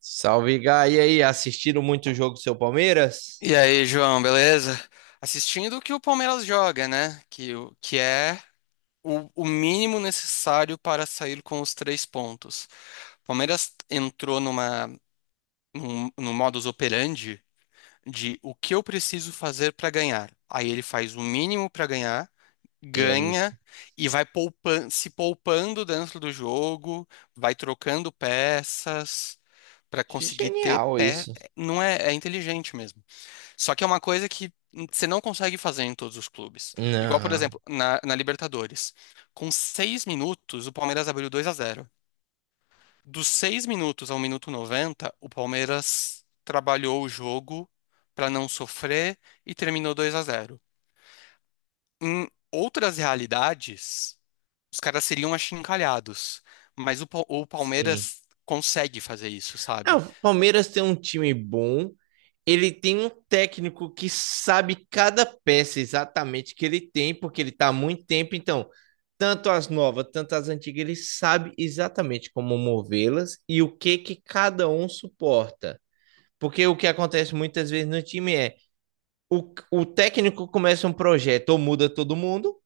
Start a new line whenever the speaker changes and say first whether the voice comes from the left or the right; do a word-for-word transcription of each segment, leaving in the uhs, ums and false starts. right: Salve, Gá. E aí, assistiram muito o jogo do seu Palmeiras?
left: E aí, João, beleza? Assistindo o que o Palmeiras joga, né? Que, o- que é o, o mínimo necessário para sair com os três pontos. O Palmeiras entrou numa, num, num modus operandi de o que eu preciso fazer para ganhar. Aí ele faz o mínimo para ganhar,
right: E é
left: ganha
right: isso.
left: e vai poupan- se poupando dentro do jogo, vai trocando peças para conseguir ter
right: Genial
left: pé.
right: isso.
left: Não é, é inteligente mesmo. Só que é uma coisa que você não consegue fazer em todos os clubes. Igual, por
right: Não,
left: exemplo, na, na Libertadores. Com seis minutos, o Palmeiras abriu dois a zero. Dos seis minutos ao minuto noventa, o Palmeiras trabalhou o jogo para não sofrer e terminou dois a zero. Em outras realidades, os caras seriam achincalhados. Mas o, Pal- o
right: sim.
left: Palmeiras consegue fazer isso,
right: Ah,
left: sabe?
right: o Palmeiras tem um time bom. Ele tem um técnico que sabe cada peça exatamente que ele tem, porque ele tá há muito tempo. Então, tanto as novas, tanto as antigas, ele sabe exatamente como movê-las e o que que cada um suporta. Porque o que acontece muitas vezes no time é o, o técnico começa um projeto ou muda todo mundo,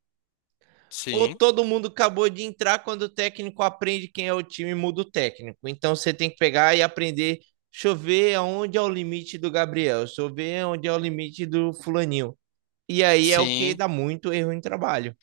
right: ou
left: Sim,
right: todo mundo acabou de entrar quando o técnico aprende quem é o time muda o técnico. Então você tem que pegar e aprender. Deixa eu ver aonde é o limite do Gabriel, deixa eu ver onde é o limite do fulaninho. E aí é o que
left: sim.
right: dá muito erro em trabalho.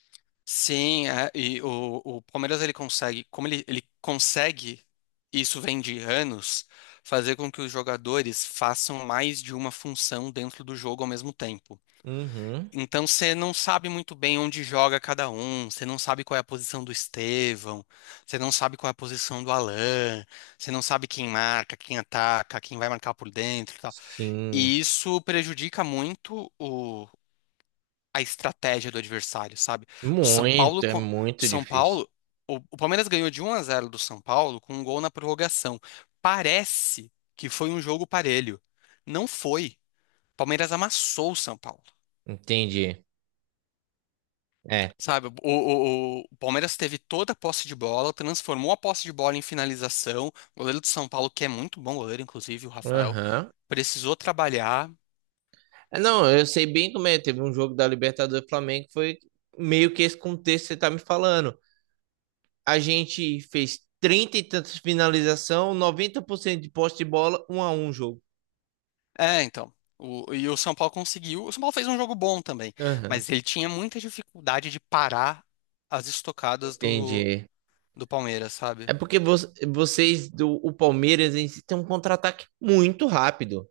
left: Sim, é, e o, o Palmeiras ele consegue, como ele, ele consegue, isso vem de anos, fazer com que os jogadores façam mais de uma função dentro do jogo ao mesmo tempo.
right: Uhum.
left: Então você não sabe muito bem onde joga cada um, você não sabe qual é a posição do Estevão, você não sabe qual é a posição do Alan, você não sabe quem marca, quem ataca, quem vai marcar por dentro e tal.
right: Sim.
left: E isso prejudica muito a estratégia do adversário, sabe? O São Paulo,
right: Muito, é
left: co- o
right: muito
left: São
right: difícil.
left: Paulo, o, o Palmeiras ganhou de um a zero do São Paulo com um gol na prorrogação. Parece que foi um jogo parelho. Não foi. O Palmeiras amassou o São Paulo.
right: Entendi. É.
left: Sabe, o, o- o- o Palmeiras teve toda a posse de bola, transformou a posse de bola em finalização. O goleiro do São Paulo, que é muito bom goleiro, inclusive, o Rafael,
right: Aham.
left: precisou trabalhar.
right: É. Não, eu sei bem como é. Teve um jogo da Libertadores do Flamengo que foi meio que esse contexto que você tá me falando. A gente fez trinta e tantas finalização, noventa por cento de posse de bola, um a um jogo.
left: É, então. O, e o São Paulo conseguiu. O São Paulo fez um jogo bom também,
right: Aham,
left: mas ele tinha muita dificuldade de parar as estocadas do,
right: entendi.
left: do Palmeiras, sabe?
right: É porque vo- vocês do o Palmeiras em si, tem um contra-ataque muito rápido.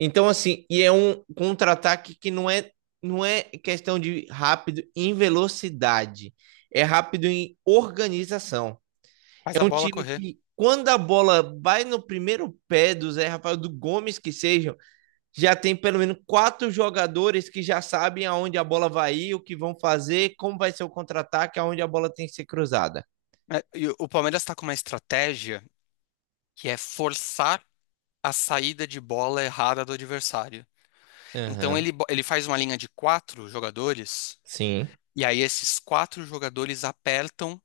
right: Então assim, e é um contra-ataque que não é não é questão de rápido em velocidade, é rápido em organização.
left: Faz
right: É
left: a
right: um
left: bola
right: time
left: correr.
right: que quando a bola vai no primeiro pé do Zé Rafael, do Gomes que seja, já tem pelo menos quatro jogadores que já sabem aonde a bola vai ir, o que vão fazer, como vai ser o contra-ataque, aonde a bola tem que ser cruzada.
left: É, e o o Palmeiras está com uma estratégia que é forçar a saída de bola errada do adversário. Então
right: Aham, uhum,
left: ele, bo- ele faz uma linha de quatro jogadores,
right: sim.
left: e aí esses quatro jogadores apertam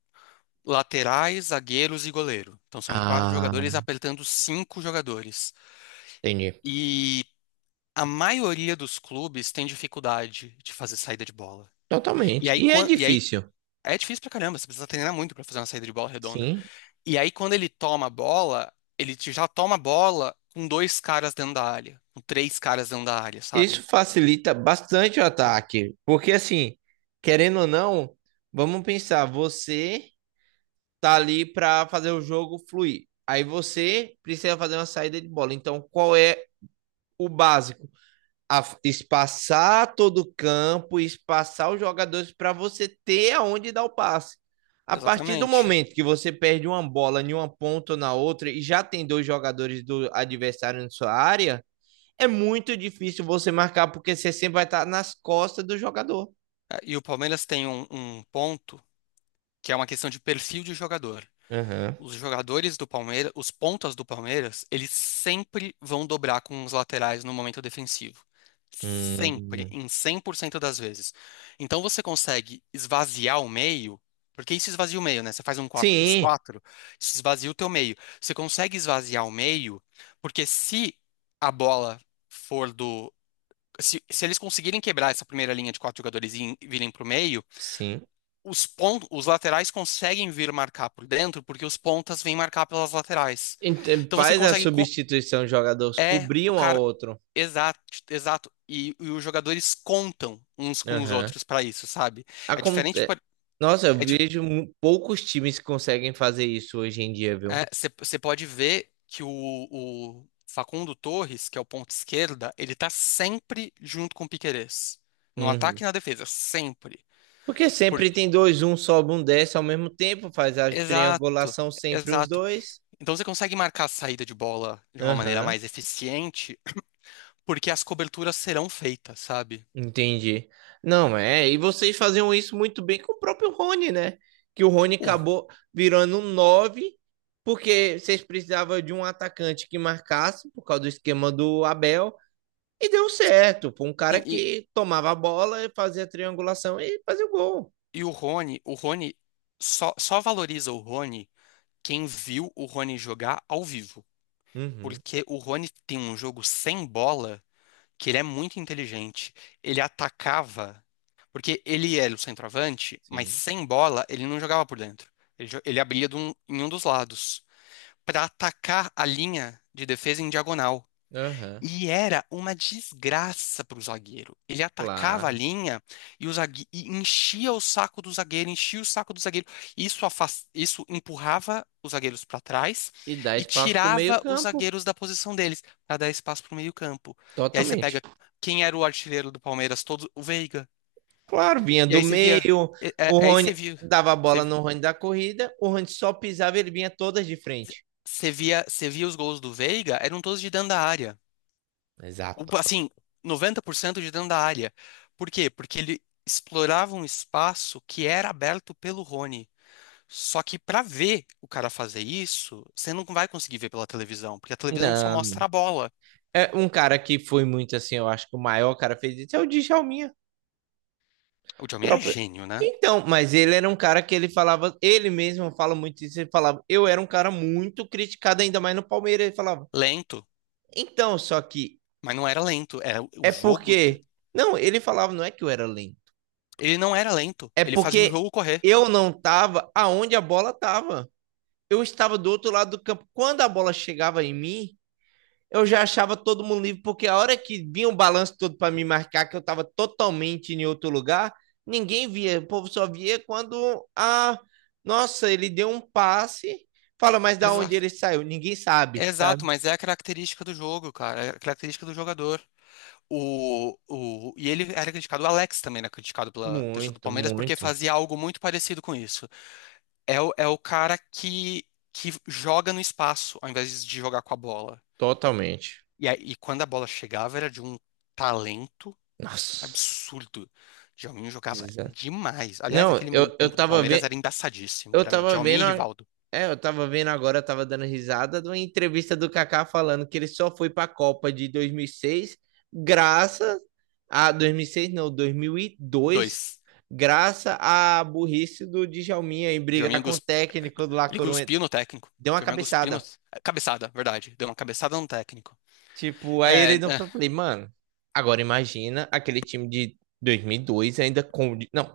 left: laterais, zagueiros e goleiro. Então são quatro
right: Ah,
left: jogadores apertando cinco jogadores.
right: entendi.
left: E a maioria dos clubes tem dificuldade de fazer saída de bola. E
right: Totalmente.
left: aí,
right: E é
left: quan- e aí
right: difícil.
left: é difícil pra caramba, você precisa treinar muito pra fazer uma saída de bola redonda.
right: Sim.
left: E aí, quando ele toma a bola, ele te- já toma a bola com dois caras dentro da área, com três caras dentro da área,
right: Isso
left: sabe?
right: facilita bastante o ataque, porque assim, querendo ou não, vamos pensar, você tá ali para fazer o jogo fluir. Aí você precisa fazer uma saída de bola. Então, qual é o básico? A espaçar todo o campo, espaçar os jogadores para você ter aonde dar o passe. A partir do
left: Exatamente.
right: momento que você perde uma bola em uma ponta ou na outra e já tem dois jogadores do adversário na sua área, é muito difícil você marcar porque você sempre vai estar nas costas do jogador.
left: É, e o Palmeiras tem um, um ponto que é uma questão de perfil de jogador.
right: Aham.
left: Os jogadores do Palmeiras, os pontas do Palmeiras, eles sempre vão dobrar com os laterais no momento defensivo. Sempre,
right: Hum.
left: em cem por cento das vezes. Então você consegue esvaziar o meio, porque isso esvazia o meio, né? Você faz um quatro dois
right: Sim,
left: quatro, isso esvazia o teu meio. Você consegue esvaziar o meio, porque se a bola for do. Se, se eles conseguirem quebrar essa primeira linha de quatro jogadores e virem para o meio,
right: sim.
left: os pontos, os laterais conseguem vir marcar por dentro porque os pontas vêm marcar pelas laterais.
right: Ent-
left: Então você
right: Faz a
left: consegue. co-
right: substituição, os jogadores
left: É
right: cobrir
left: o
right: um ao
left: cara.
right: outro.
left: Exato, exato. E, e os jogadores contam uns com os
right: Aham.
left: outros para isso, sabe? É diferente.
right: Aconte...
left: por-
right: Nossa, eu
left: É, di-
right: vejo mu- poucos times que conseguem fazer isso hoje em dia, viu?
left: é, você você pode ver que o, o Facundo Torres, que é o ponto esquerda, ele tá sempre junto com o Piquerez. No
right: Uhum.
left: ataque e na defesa, sempre.
right: Porque sempre
left: Porque,
right: tem dois, um sobe, um desce ao mesmo tempo, faz a
left: exato.
right: triangulação sempre os
left: Exato.
right: dois.
left: Então você consegue marcar a saída de bola de uma maneira
right: Aham,
left: mais eficiente, porque as coberturas serão feitas, sabe?
right: entendi. Não, é, e vocês faziam isso muito bem com o próprio Rony, né? Que o Rony
left: O-
right: acabou virando um nove, porque vocês precisavam de um atacante que marcasse, por causa do esquema do Abel. E deu certo, pô, um
left: e,
right: cara
left: e-
right: que tomava a bola, fazia a triangulação e fazia o gol.
left: e o Rony, o Rony só, só valoriza o Rony quem viu o Rony jogar ao vivo.
right: Uhum,
left: Porque o Rony tem um jogo sem bola que ele é muito inteligente. Ele atacava, porque ele era o centroavante, mas
right: sim.
left: sem bola ele não jogava por dentro. Ele, jo- ele abria de um- em um dos lados para atacar a linha de defesa em diagonal.
right: Aham,
left: E era uma desgraça para o zagueiro. Ele atacava a
right: claro.
left: linha e, o zague... e enchia o saco do zagueiro, enchia o saco do zagueiro. Isso, afas- Isso empurrava os zagueiros para trás
right: E dá
left: e
right: espaço pro
left: tirava os
right: meio-campo,
left: zagueiros da posição deles para dar espaço para o meio-campo. E aí você
right: totalmente.
left: pega quem era o artilheiro do Palmeiras todo, o Veiga.
right: Claro, vinha
left: E
right: do
left: aí você via,
right: meio,
left: é- é-
right: o
left: aí você
right: Rony
left: via,
right: dava a bola
left: você
right: no Rony da corrida, o Rony só pisava e ele vinha todas de frente.
left: você via, você via os gols do Veiga, eram todos de dentro da área. O-
right: Exato.
left: assim, noventa por cento de dentro da área. Por quê? Porque ele explorava um espaço que era aberto pelo Rony. Só que para ver o cara fazer isso, você não vai conseguir ver pela televisão, porque a televisão só mostra
right: Não,
left: a bola.
right: é um cara que foi muito assim, eu acho que o maior cara fez isso é o Djalminha.
left: O John Mayer era
right: Próprio.
left: gênio, né?
right: Então, mas ele era um cara que ele falava, ele mesmo fala muito isso, ele falava, eu era um cara muito criticado, ainda mais no Palmeiras, ele falava.
left: Lento,
right: Então, só que
left: mas não era lento. Era o o
right: é
left: jogo. te-
right: porque. Não, ele falava, não é que eu era lento.
left: Ele não era lento.
right: É
left: Ele fazia o
right: porque
left: jogo correr.
right: eu não tava aonde a bola tava. Eu estava do outro lado do campo. Quando a bola chegava em mim, eu já achava todo mundo livre, porque a hora que vinha o balanço todo para me marcar, que eu estava totalmente em outro lugar, ninguém via. O povo só via quando a. Nossa, ele deu um passe. Fala, mas da onde
left: Exato.
right: ele saiu? Ninguém sabe, sabe?
left: Exato, mas é a característica do jogo, cara. É a característica do jogador. O, o, e ele era criticado, o Alex também era criticado pela torcida do
right: Muito,
left: Palmeiras porque
right: muito.
left: fazia algo muito parecido com isso. É o, é o cara que, que joga no espaço ao invés de jogar com a bola.
right: Totalmente.
left: E, aí- e quando a bola chegava, era de um talento
right: Nossa.
left: absurdo. Djalminho jogava
right: Exa-
left: demais. Aliás,
right: Não,
left: aquele
right: eu, eu
left: meio-campo do
right: tava
left: Palmeiras
right: vendo.
left: era embaçadíssimo.
right: Eu
left: Era
right: tava vendo,
left: Djalminho e
right: a-
left: Rivaldo.
right: é, eu tava vendo agora, eu tava dando risada de uma entrevista do Kaká falando que ele só foi pra Copa de dois mil e seis graças a dois mil e seis não, dois mil e dois
left: Dois.
right: graças à burrice do Djalminha em
left: Djalminho
right: brigar com o
left: cuspiu.
right: técnico do La
left: Ele
right: Coruña.
left: cuspiu no técnico.
right: Deu uma
left: Djalminho cuspiu no.
right: cabeçada.
left: Cabeçada, verdade. Deu uma cabeçada no técnico.
right: Tipo, aí
left: É.
right: ele não
left: É.
right: foi, eu falei, mano, agora imagina aquele time de dois mil e dois ainda com, não,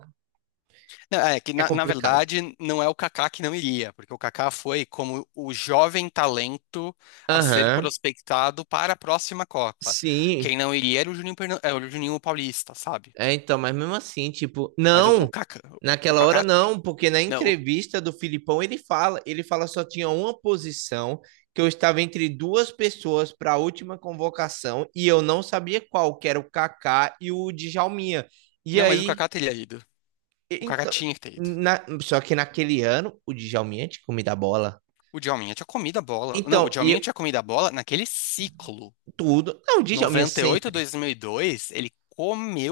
left: É que,
right: é
left: na, na
right: complicado.
left: verdade, não é o Kaká que não iria, porque o Kaká foi como o jovem talento a ser
right: Aham,
left: prospectado para a próxima Copa.
right: sim.
left: Quem não iria era o Juninho, Pernam- era o Juninho Paulista, sabe?
right: É, então, mas mesmo assim, tipo,
left: Mas o, o
right: não,
left: Kaká, o
right: naquela hora
left: Kaká,
right: não, porque na
left: não, o-
right: entrevista do Filipão ele fala, ele fala só tinha uma posição que eu estava entre duas pessoas para a última convocação e eu não sabia qual, que era o Kaká e o Djalminha. E
left: não, mas o
right: aí,
left: Kaká teria ido.
right: e-
left: O Kaká
right: então,
left: tinha que ter ido.
right: na- só que naquele ano o Djalminha tinha comido a bola.
left: O Djalminha tinha comido a bola. Não, o
right: Então, e
left: Djalminha
right: eu-
left: tinha comido a bola naquele ciclo.
right: tudo, não, o Djalminha
left: noventa e oito a
right: sempre.
left: dois mil e dois, ele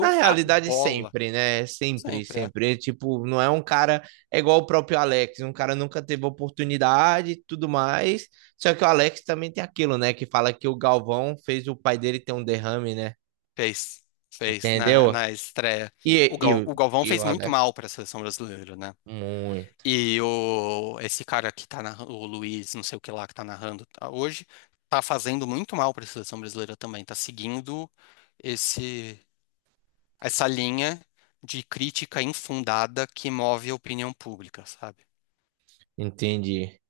right: Na
left: a
right: realidade,
left: bola.
right: sempre, né? Sempre,
left: Sempre. É.
right: sempre. Ele, tipo, não é um cara. É igual o próprio Alex. Um cara nunca teve oportunidade e tudo mais. Só que o Alex também tem aquilo, né? Que fala que o Galvão fez o pai dele ter um derrame, né?
left: Fez, fez na,
right: Entendeu?
left: na estreia. O,
right: E, e,
left: Gal,
right: o-
left: o Galvão
right: e o
left: fez muito
right: Alex.
left: mal para a seleção brasileira, né?
right: Muito.
left: E o, esse cara que tá narrando o Luiz, não sei o que lá, que tá narrando tá, hoje, tá fazendo muito mal para a seleção brasileira também. Tá seguindo esse, essa linha de crítica infundada que move a opinião pública, sabe?
right: Entendi.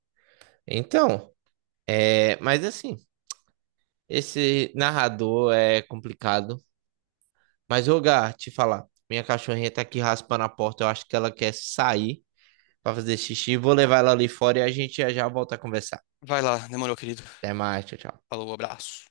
right: Então, é. Mas assim, esse narrador é complicado. Mas, ô, Gá, te falar. Minha cachorrinha tá aqui raspando a porta. Eu acho que ela quer sair pra fazer xixi. Vou levar ela ali fora e a gente já já volta a conversar.
left: Vai lá, demorou, querido.
right: Até mais, tchau, tchau.
left: Falou, abraço.